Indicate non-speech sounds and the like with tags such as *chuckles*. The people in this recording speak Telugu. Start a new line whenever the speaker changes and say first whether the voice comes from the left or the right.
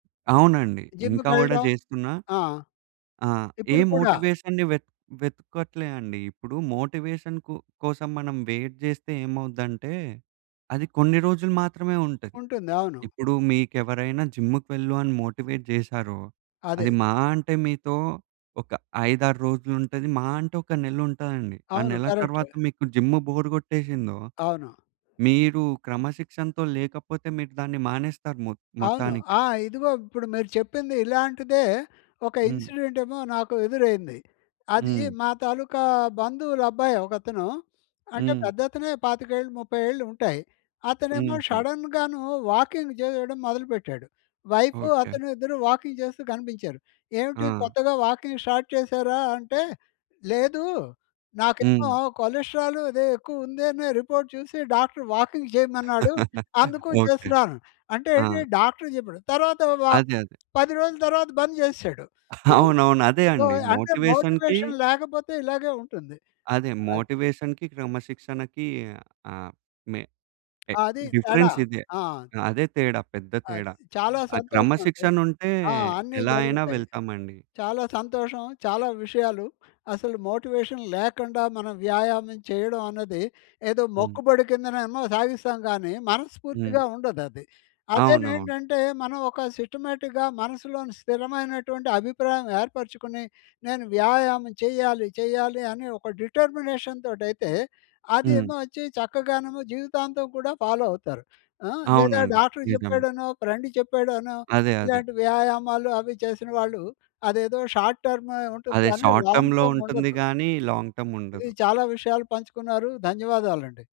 right: అవునండి. ఇంకా గూడా
left: జిమ్ముకెళ్ళడం.
right: జేస్తున్నా.
left: ఆ!
right: ఆ! ఏ
left: ఇప్పుడు కూడా.
right: మోటివేషన్‌ని వెత్ వెతక్కోట్లే అండి. ఇప్పుడు మోటివేషన్‌ కు కోసం మనం వెయిట్ జేస్తే ఏమవుద్దంటే, అది కొన్ని రోజులు మాత్రమే ఉంటది.
left: ఉంటుంది. అవును.
right: ఇప్పుడు మీకెవరైనా జిమ్ముకు వెళ్ళు అని మోటివేట్ జేశారో,
left: అదే.
right: అది మహా అంటే, మీతో ఒక 5, 6 రోజులుంటది. మహా అంటే, ఒక నెలుంటదండి. ఆ
left: అవును.
right: నెల
left: కరక్ట్.
right: తర్వాత మీకు జిమ్ము బోరు గొట్టేసిందో,
left: అవును.
right: మీరు క్రమశిక్షణతో లేకపోతే మీరు దాన్ని మానేస్తారు. మొత్
left: అవును.
right: మొత్తానికే.
left: ఆ! ఇదిగో ఇప్పుడు మీరు చెప్పింది, ఇలాంటిదే ఒక
right: హ్మ్.
left: ఇన్సిడెంటేమో నాకు ఎదురైంది. అదీ
right: హ్మ్.
left: మా తాలూకా బంధువులబ్బాయి ఒకతను. అంటే,
right: హ్మ్.
left: పెద్దతనే 25 ఏళ్ళు, 30 ఏళ్ళు ఉంటాయి. అతనేమో
right: హుహు.
left: షడన్‌గానూ వాకింగు జెయ్యడం మొదలు పెట్టాడు. Wife,
right: okay.
left: అతను ఇద్దరు వాకింగ్ చేస్తూ కనిపించారు. "ఏవిటి
right: ఆ!
left: కొత్తగా వాకింగ్ స్టార్ట్ చేశారా?" అంటే, "లేదు. నాకేమో
right: హ్మ్.
left: కొలస్ట్రాలు అదే ఎక్కువుందేనే రిపోర్ట్ చూసి డాక్టర్ వాకింగ్ జెయమన్నాడు.
right: *chuckles*
left: అందుకూ
right: ఓకే.
left: చేస్తున్నాను." అంటే ఏంటి,
right: ఆ!
left: డాక్టర్ చెప్పాడు. తరువాత వా
right: అదే. అదే.
left: 10 రోజులు తర్వాత బంద్ చేసేశాడు.
right: *chuckles*
left: హ్మ్.
right: అవునవును. అదే
left: సో,
right: అండి.
left: అంటే,
right: మోటివేషన్‌కి
left: మోటివేషన్ లేకపోతే ఇలాగే ఉంటుంది.
right: అదే
left: అది.
right: మోటివేషన్‌కి, క్రమశిక్షణకీ ఆహ్, మే ఎ
left: అది తేడా.
right: డిఫరెన్సిదే.
left: ఆ!
right: ఆ! అదే తేడా. పెద్ద
left: అది
right: తేడా.
left: చాలా
right: ఆ
left: సంతోషమండి.
right: క్రమశిక్షణుంటే
left: ఆ! అన్నీ
right: ఎలా అయినా
left: జరుగుతాయి.
right: వెళ్తామండి.
left: చాలా సంతోషం. చాలా విషయాలు అసలు మోటివేషన్ లేకండా, మనం వ్యాయామం చెయ్యడం అన్నది ఏదో
right: హ్మ్.
left: మొక్కుబడి కిందనేమో సాగిస్తాం గానీ,
right: హ్మ్.
left: మనస్ఫూర్తిగా ఉండదది.
right: అవునవును.
left: అదేనేంటంటే, మనం ఒక సిస్టమాటిక్‌గా మనసులోని స్థిరమైనటువంటి అభిప్రాయం ఏర్పరుచుకుని, నేను వ్యాయామం చెయ్యాలి, చెయ్యాలి అని ఒక డిటర్మినేషన్‌తోటయితే,
right: హ్మ్
left: అదేమో ఒచ్చి చక్కగానేమో జీవితాంతం కూడా ఫాలో అవుతారు. ఆ! లేదా
right: అవునండి.
left: డాక్టర్
right: నిజమే.
left: చెప్పాడనో, ఫ్రెండు చెప్పాడనో,
right: అదే. అదే.
left: ఇలాంటి వ్యాయామాలు అవి చేసిన వాళ్ళు, అదేదో షార్ట్ టర్మే ఉంటుంది,
right: అదే.
left: కానీ
right: షార్ట్
left: లాంగ్
right: టర్మ్‌లో ఉంటుంది
left: టర్ముండదు.
right: గానీ, లాంగ్
left: ఇది
right: టర్ముండదు.
left: చాలా విషయాలు పంచుకున్నారు. ధన్యవాదాలండి.